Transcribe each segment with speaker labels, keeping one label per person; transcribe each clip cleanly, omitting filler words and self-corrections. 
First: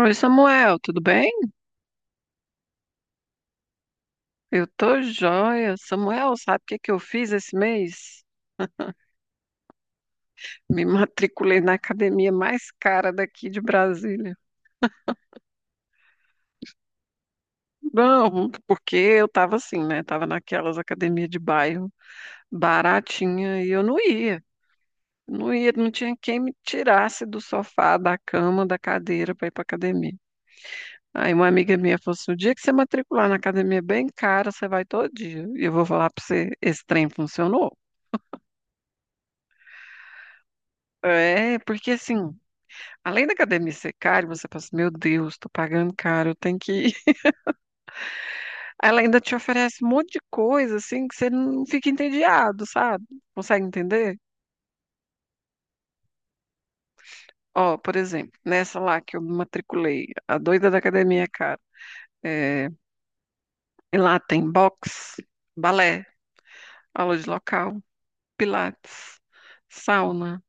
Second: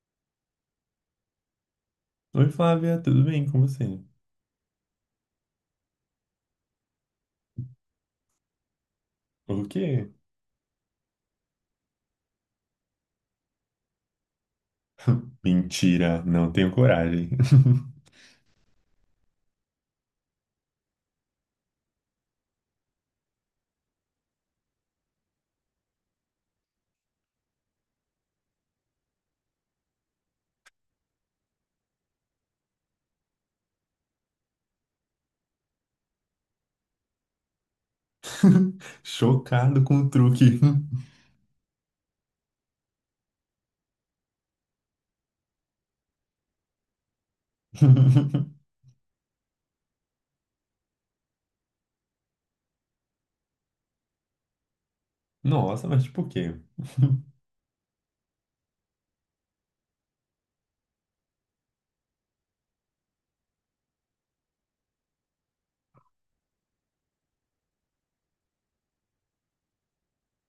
Speaker 1: Oi, Samuel, tudo bem?
Speaker 2: Oi, Flávia, tudo bem com você?
Speaker 1: Eu tô joia. Samuel, sabe o que que eu fiz esse mês?
Speaker 2: O quê?
Speaker 1: Me matriculei na academia mais cara daqui de Brasília.
Speaker 2: Mentira, não tenho coragem.
Speaker 1: Não, porque eu tava assim, né? Tava naquelas academias de bairro baratinha e eu não ia. Não ia, não tinha quem me tirasse do sofá, da cama, da cadeira para ir pra academia. Aí uma amiga minha falou assim, o dia que você matricular na academia bem cara, você vai todo dia. E eu vou falar pra você, esse trem funcionou?
Speaker 2: Chocado com o truque.
Speaker 1: É, porque assim, além da academia ser cara, você pensa, meu Deus, tô pagando caro, eu tenho que ir. Ela ainda te oferece um monte de coisa, assim, que você não fica entediado, sabe? Consegue entender?
Speaker 2: Nossa, mas tipo o quê?
Speaker 1: Ó, por exemplo, nessa lá que eu me matriculei, a doida da academia é cara. É, e lá tem boxe, balé, aula de local, pilates, sauna,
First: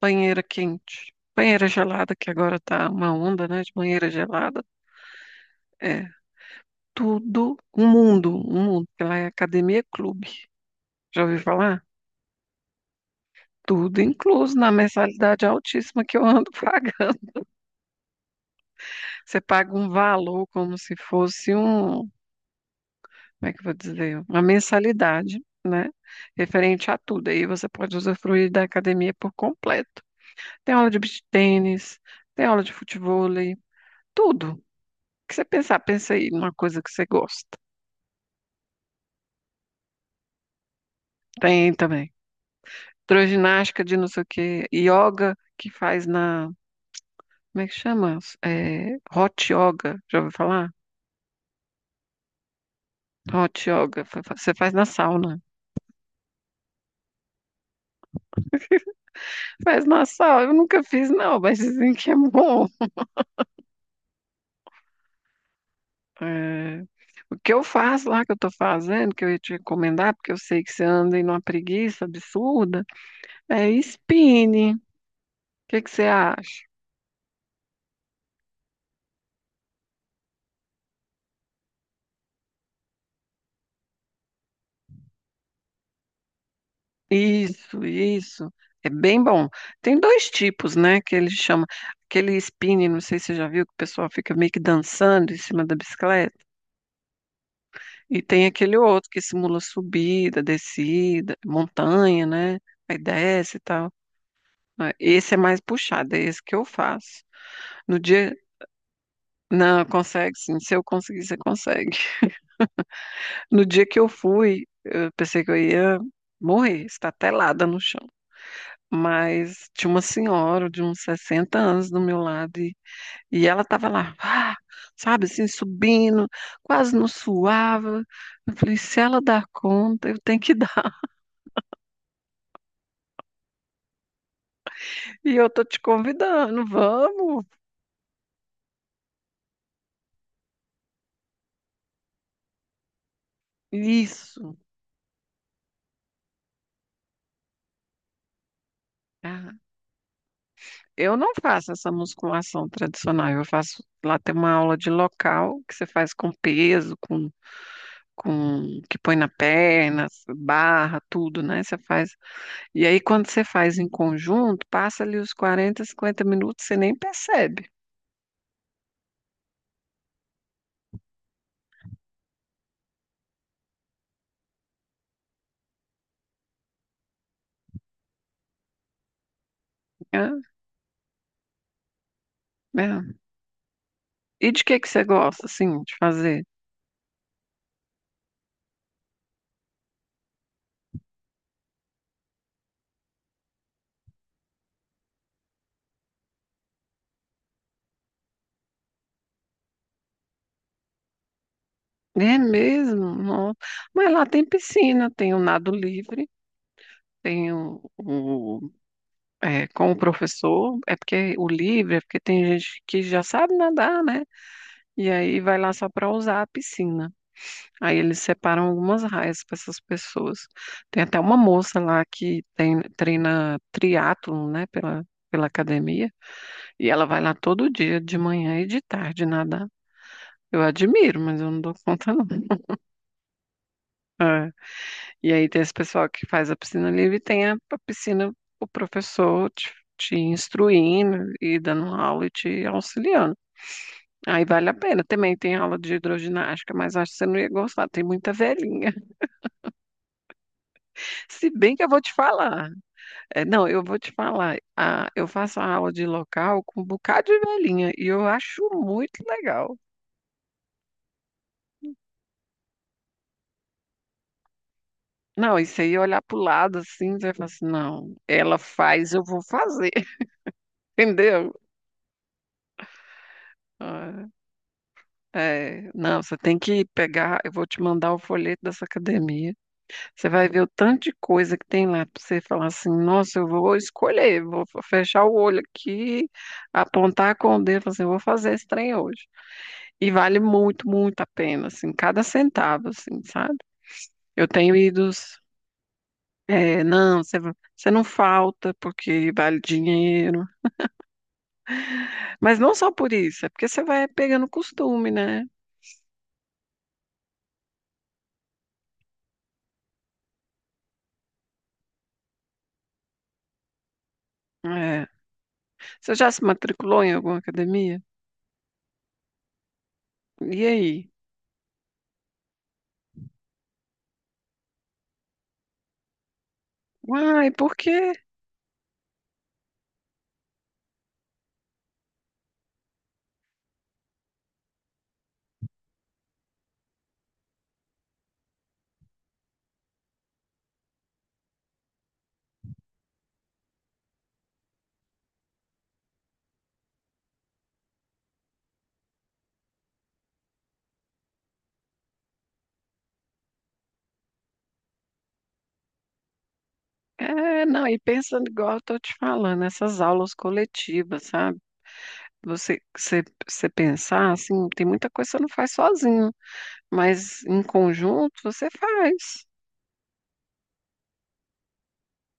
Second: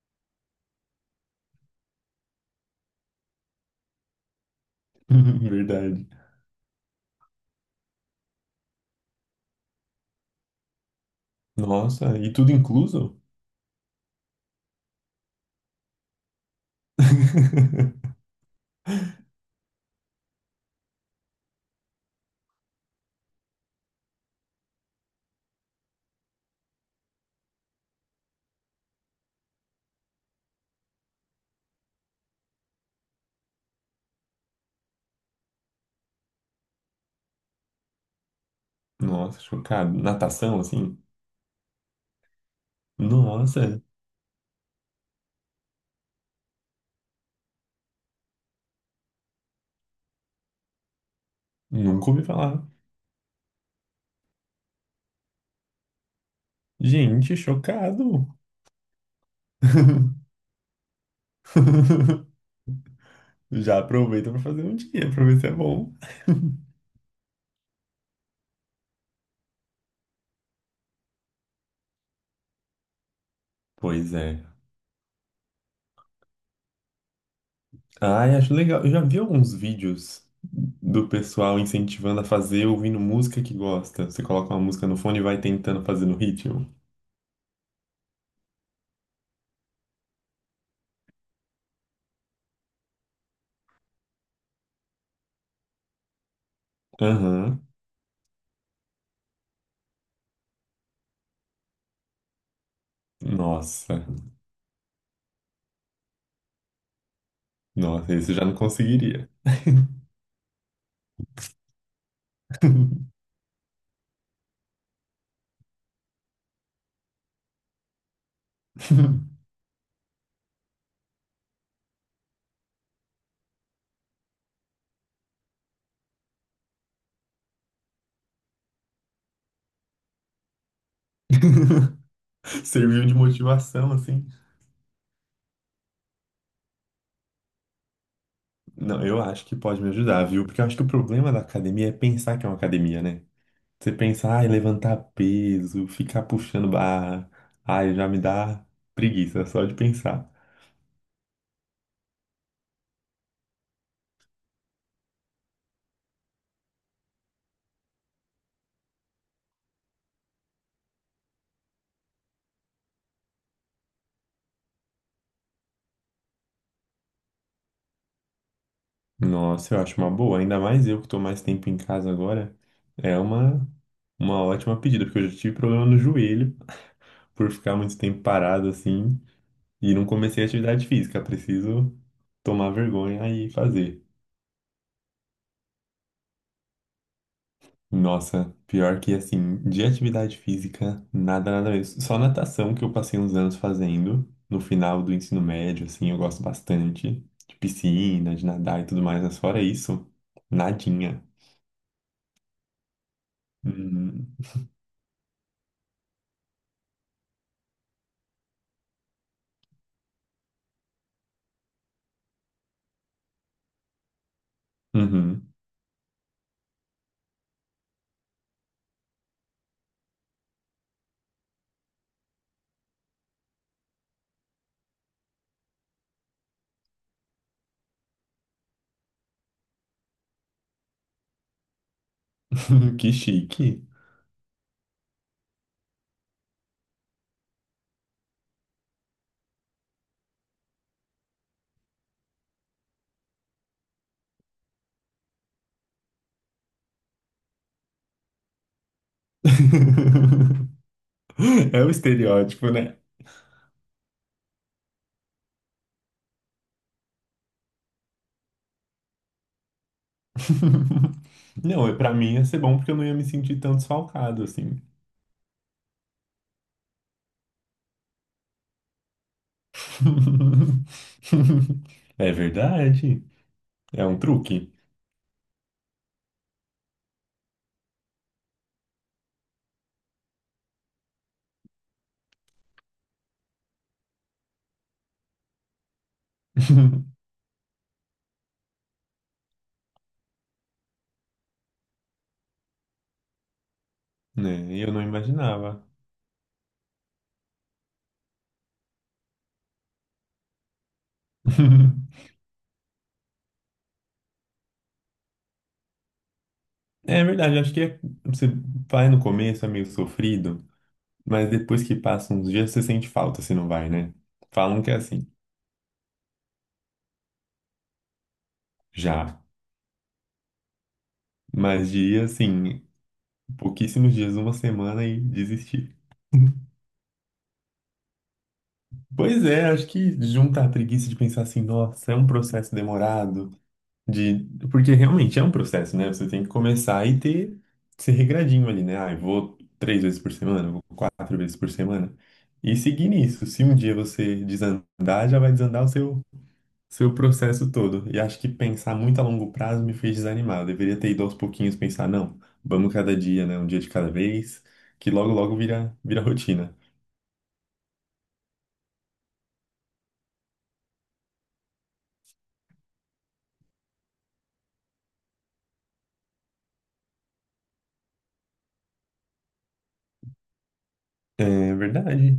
Speaker 1: banheira quente, banheira gelada, que agora tá uma onda, né, de banheira gelada. É,
Speaker 2: Verdade.
Speaker 1: tudo, um mundo, porque lá é academia clube. Já ouviu falar?
Speaker 2: Nossa, e tudo incluso?
Speaker 1: Tudo incluso na mensalidade altíssima que eu ando pagando. Você paga um valor como se fosse um, como é que eu vou dizer? Uma mensalidade, né? Referente a tudo. Aí você pode usufruir da academia por completo. Tem aula de beach tênis, tem aula de futevôlei, tudo. O que você pensar, pensa aí numa coisa que você gosta.
Speaker 2: Nossa, chocado. Natação, assim?
Speaker 1: Tem também.
Speaker 2: Nossa,
Speaker 1: Hidroginástica de não sei o quê, yoga que faz na, como é que chama? É, hot yoga, já ouviu falar?
Speaker 2: nunca ouvi falar.
Speaker 1: Hot yoga, você faz na sauna.
Speaker 2: Gente, chocado.
Speaker 1: Faz na sauna, eu nunca fiz não, mas dizem que é bom.
Speaker 2: Já aproveita pra fazer um dia, pra ver se é bom.
Speaker 1: É, o que eu faço lá, que eu tô fazendo, que eu ia te recomendar, porque eu sei que você anda em uma preguiça absurda, é
Speaker 2: Pois é.
Speaker 1: spinning. O que que você acha?
Speaker 2: Ai, acho legal. Eu já vi alguns vídeos do pessoal incentivando a fazer ouvindo música que gosta. Você coloca uma música no fone e vai tentando fazer no ritmo.
Speaker 1: Isso, isso. É bem bom. Tem dois tipos, né, que ele chama, aquele spinning, não sei se você já viu, que o pessoal fica meio que dançando em cima da bicicleta.
Speaker 2: Aham.
Speaker 1: E tem aquele outro que simula subida, descida, montanha, né? Aí desce e tal.
Speaker 2: Nossa.
Speaker 1: Ah, esse é mais puxado, é esse que eu faço. No
Speaker 2: Nossa, isso eu
Speaker 1: dia.
Speaker 2: já não conseguiria.
Speaker 1: Não, consegue sim. Se eu conseguir, você consegue. No dia que eu fui, eu pensei que eu ia morrer, estatelada no chão. Mas tinha uma senhora de uns 60 anos do meu lado e ela estava lá, ah, sabe, assim, subindo, quase não suava. Eu falei, se ela dá conta, eu tenho que
Speaker 2: Serviu de motivação, assim.
Speaker 1: E eu tô te convidando, vamos.
Speaker 2: Não, eu acho que pode me ajudar, viu? Porque eu acho que o problema da academia é pensar que é uma academia, né? Você pensa, ai,
Speaker 1: Isso.
Speaker 2: levantar peso, ficar puxando barra. Ai, já me dá preguiça
Speaker 1: Ah,
Speaker 2: só de pensar.
Speaker 1: eu não faço essa musculação tradicional. Eu faço lá tem uma aula de local que você faz com peso, com que põe na perna, barra, tudo, né? Você faz. E aí quando você faz em conjunto, passa ali os 40, 50 minutos, você nem percebe,
Speaker 2: Nossa, eu acho uma boa. Ainda mais eu que tô mais tempo em casa agora. É uma ótima pedida, porque eu já tive problema no joelho por ficar muito tempo parado assim e não
Speaker 1: né?
Speaker 2: comecei a atividade física. Preciso tomar
Speaker 1: Né?
Speaker 2: vergonha e fazer.
Speaker 1: E de que você gosta assim de fazer?
Speaker 2: Nossa, pior que assim, de atividade física, nada, nada mesmo. Só natação que eu passei uns anos fazendo no final do ensino médio, assim, eu gosto bastante de piscina, de nadar e tudo mais, mas fora isso, nadinha.
Speaker 1: É mesmo? Não. Mas lá
Speaker 2: Uhum.
Speaker 1: tem piscina, tem o nado livre, tem o É, com o professor, é porque o livre, é porque tem gente que já sabe nadar, né? E aí
Speaker 2: Uhum.
Speaker 1: vai lá só para usar a piscina. Aí eles separam algumas raias para essas pessoas. Tem até uma moça lá que treina triatlon, né, pela academia, e ela vai lá todo dia, de manhã e de tarde, nadar. Eu admiro, mas eu não dou conta, não.
Speaker 2: Que chique.
Speaker 1: É. E aí tem esse pessoal que faz a piscina livre e tem a piscina, o professor te instruindo e dando aula e te auxiliando. Aí vale a pena. Também tem aula de hidroginástica, mas acho que você não ia gostar. Tem muita velhinha. Se bem que
Speaker 2: É
Speaker 1: eu
Speaker 2: o
Speaker 1: vou te falar.
Speaker 2: estereótipo, né?
Speaker 1: É, não, eu vou te falar. Ah, eu faço a aula de local com um bocado de velhinha e eu acho muito legal.
Speaker 2: Não, pra mim ia ser bom porque eu não ia me sentir tão desfalcado assim.
Speaker 1: Não, isso aí olhar para o lado assim, você vai falar assim, não, ela faz, eu vou fazer, entendeu?
Speaker 2: É verdade. É um
Speaker 1: Ah,
Speaker 2: truque.
Speaker 1: é, não, você tem que pegar, eu vou te mandar o folheto dessa academia. Você vai ver o tanto de coisa que tem lá para você falar assim, nossa, eu vou escolher, vou fechar o olho aqui, apontar com o dedo, falar assim, eu vou fazer esse trem hoje. E vale muito, muito a pena, assim, cada centavo, assim, sabe? Eu
Speaker 2: Né?
Speaker 1: tenho
Speaker 2: E eu não
Speaker 1: ido,
Speaker 2: imaginava.
Speaker 1: é, não, você não falta porque vale dinheiro, mas não só por isso, é porque você vai pegando costume, né?
Speaker 2: É verdade, acho que você vai no começo, é meio sofrido, mas depois que passa uns dias você sente falta se não vai, né? Falam que é
Speaker 1: É.
Speaker 2: assim,
Speaker 1: Você já se matriculou em alguma academia?
Speaker 2: já.
Speaker 1: E aí?
Speaker 2: Mas dias assim, pouquíssimos dias, uma semana e desistir.
Speaker 1: Uai, por quê?
Speaker 2: Pois é, acho que junta a preguiça de pensar assim, nossa, é um processo demorado, de... porque realmente é um processo, né? Você tem que começar, ser regradinho ali, né? Ah, eu vou três vezes por semana, eu vou quatro vezes por semana. E seguir nisso. Se um dia você desandar, já vai desandar o seu processo todo. E acho que pensar muito a longo prazo me fez desanimar. Eu deveria ter ido aos pouquinhos pensar, não, vamos cada dia, né? Um dia de cada vez, que logo, logo vira rotina.
Speaker 1: É, não, e pensando igual eu tô te falando, essas aulas coletivas, sabe? Você pensar, assim, tem muita coisa que você não faz sozinho, mas em conjunto você faz.
Speaker 2: É verdade.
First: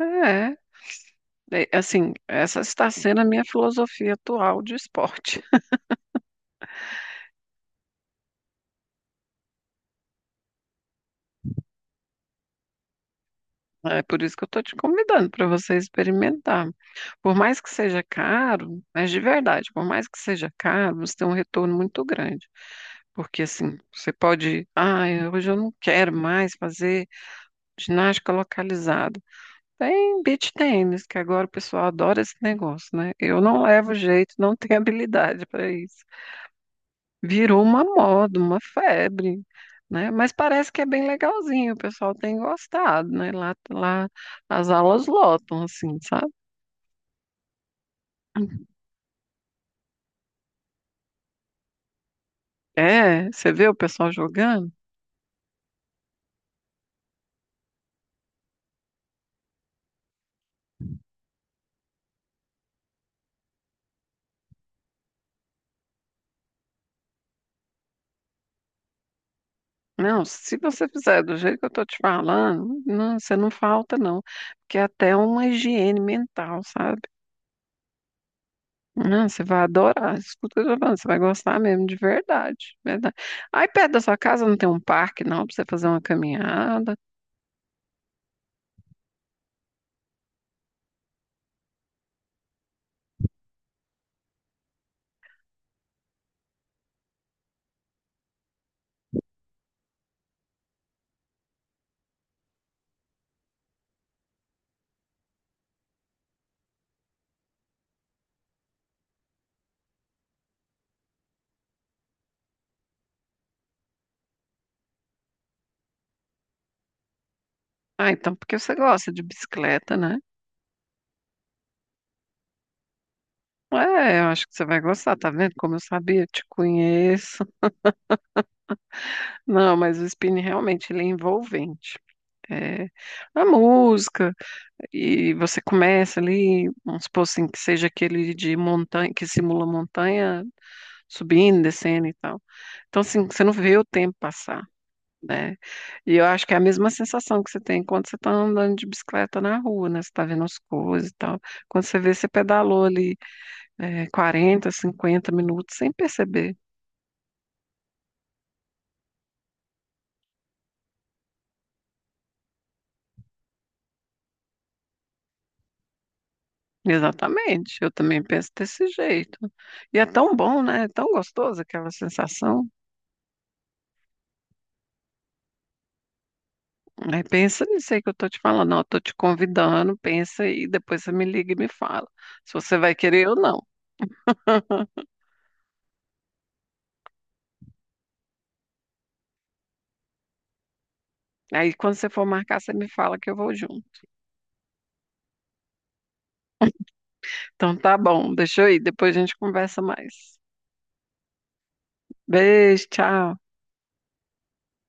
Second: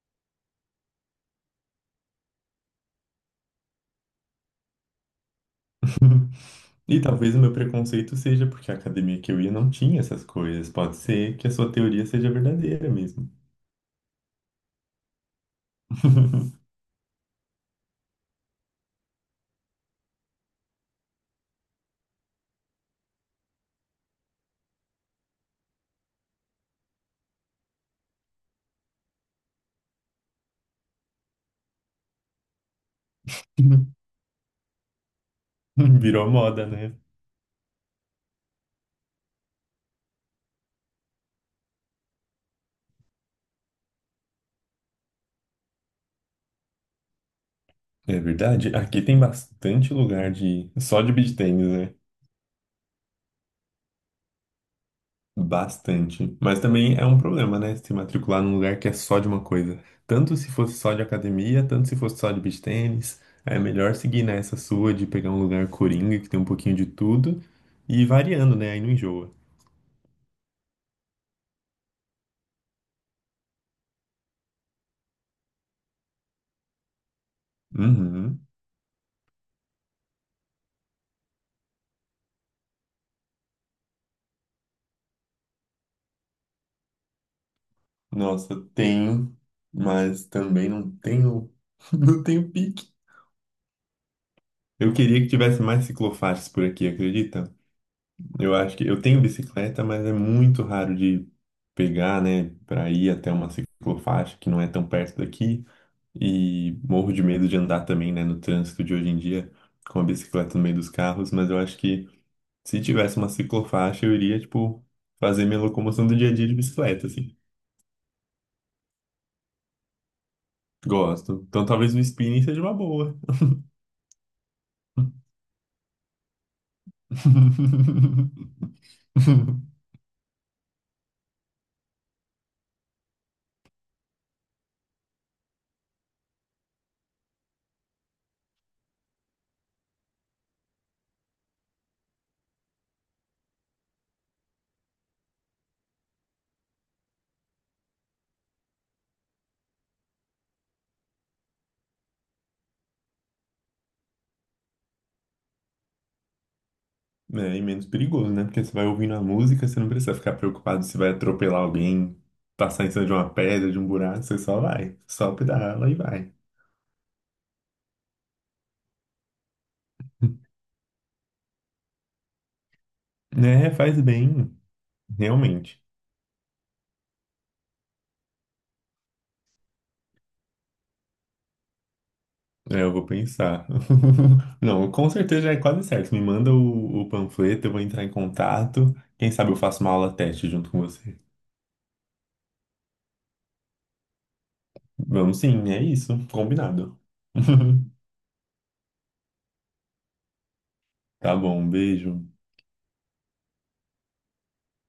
Speaker 1: É, é, assim, essa está sendo a minha filosofia atual de esporte.
Speaker 2: E talvez o meu preconceito seja porque a academia que eu ia não tinha essas coisas. Pode ser que a sua teoria seja verdadeira mesmo.
Speaker 1: É por isso que eu estou te convidando para você experimentar. Por mais que seja caro, mas de verdade, por mais que seja caro, você tem um retorno muito grande. Porque assim, você pode, ah, hoje eu não quero mais fazer ginástica localizada. Tem beach tênis, que agora o pessoal adora esse negócio, né? Eu não levo jeito, não tenho habilidade para isso.
Speaker 2: Virou moda, né?
Speaker 1: Virou uma moda, uma febre, né? Mas parece que é bem legalzinho, o pessoal tem gostado, né? Lá as aulas lotam, assim, sabe?
Speaker 2: É verdade. Aqui tem bastante lugar de só de beach tennis, né?
Speaker 1: É, você vê o pessoal jogando?
Speaker 2: Bastante. Mas também é um problema, né? Se matricular num lugar que é só de uma coisa. Tanto se fosse só de academia, tanto se fosse só de beach tênis. É melhor seguir nessa sua de pegar um lugar coringa, que tem um pouquinho de tudo, e ir variando, né? Aí não enjoa.
Speaker 1: Não, se você fizer do jeito que eu tô te falando, não, você não falta, não. Porque é até uma higiene mental, sabe?
Speaker 2: Uhum.
Speaker 1: Não, você vai adorar. Escuta o que eu tô falando, você vai gostar mesmo, de verdade, verdade. Aí perto da sua casa não tem um parque, não, pra você fazer uma caminhada.
Speaker 2: Nossa, tenho, mas também não tenho, não tenho pique. Eu queria que tivesse mais ciclofaixas por aqui, acredita? Eu acho que eu tenho bicicleta, mas é muito raro de pegar, né, para ir até uma ciclofaixa que não é tão perto daqui. E morro de medo de andar também, né, no trânsito de hoje em dia com a bicicleta no meio dos carros, mas eu acho que se tivesse uma ciclofaixa, eu iria, tipo, fazer minha locomoção do dia a dia de bicicleta, assim.
Speaker 1: Ah, então porque você gosta de bicicleta, né?
Speaker 2: Gosto. Então talvez o spinning seja uma boa.
Speaker 1: É, eu acho que você vai gostar, tá vendo? Como eu sabia, eu te conheço. Não, mas o spinning realmente ele é envolvente. É, a música, e você começa ali, vamos supor assim, que seja aquele de montanha, que simula montanha, subindo, descendo e tal. Então, assim, você não vê o tempo passar. Né? E eu acho que é a mesma sensação que você tem quando você está andando de bicicleta na rua, né? Você está vendo as coisas e tal. Quando você vê, você pedalou ali é, 40, 50 minutos sem perceber.
Speaker 2: É, e menos perigoso, né? Porque você vai ouvindo a música, você não precisa ficar preocupado se vai atropelar alguém, passar em cima de uma pedra, de um buraco, você só pedala e vai.
Speaker 1: Exatamente, eu também penso desse jeito. E é tão bom, né? É tão gostoso aquela sensação.
Speaker 2: Né? Faz bem, realmente.
Speaker 1: Né? Pensa nisso aí que eu tô te falando. Não, eu tô te convidando, pensa aí, depois você me liga e me fala se você
Speaker 2: É, eu
Speaker 1: vai
Speaker 2: vou
Speaker 1: querer ou não.
Speaker 2: pensar. Não, com certeza já é quase certo. Me manda o panfleto, eu vou entrar em contato. Quem sabe eu faço uma aula teste junto com você.
Speaker 1: Aí quando você for marcar, você me fala que eu vou junto.
Speaker 2: Vamos sim, é isso. Combinado.
Speaker 1: Então tá bom, deixa eu ir, depois a gente conversa mais.
Speaker 2: Tá bom, um beijo.
Speaker 1: Beijo, tchau.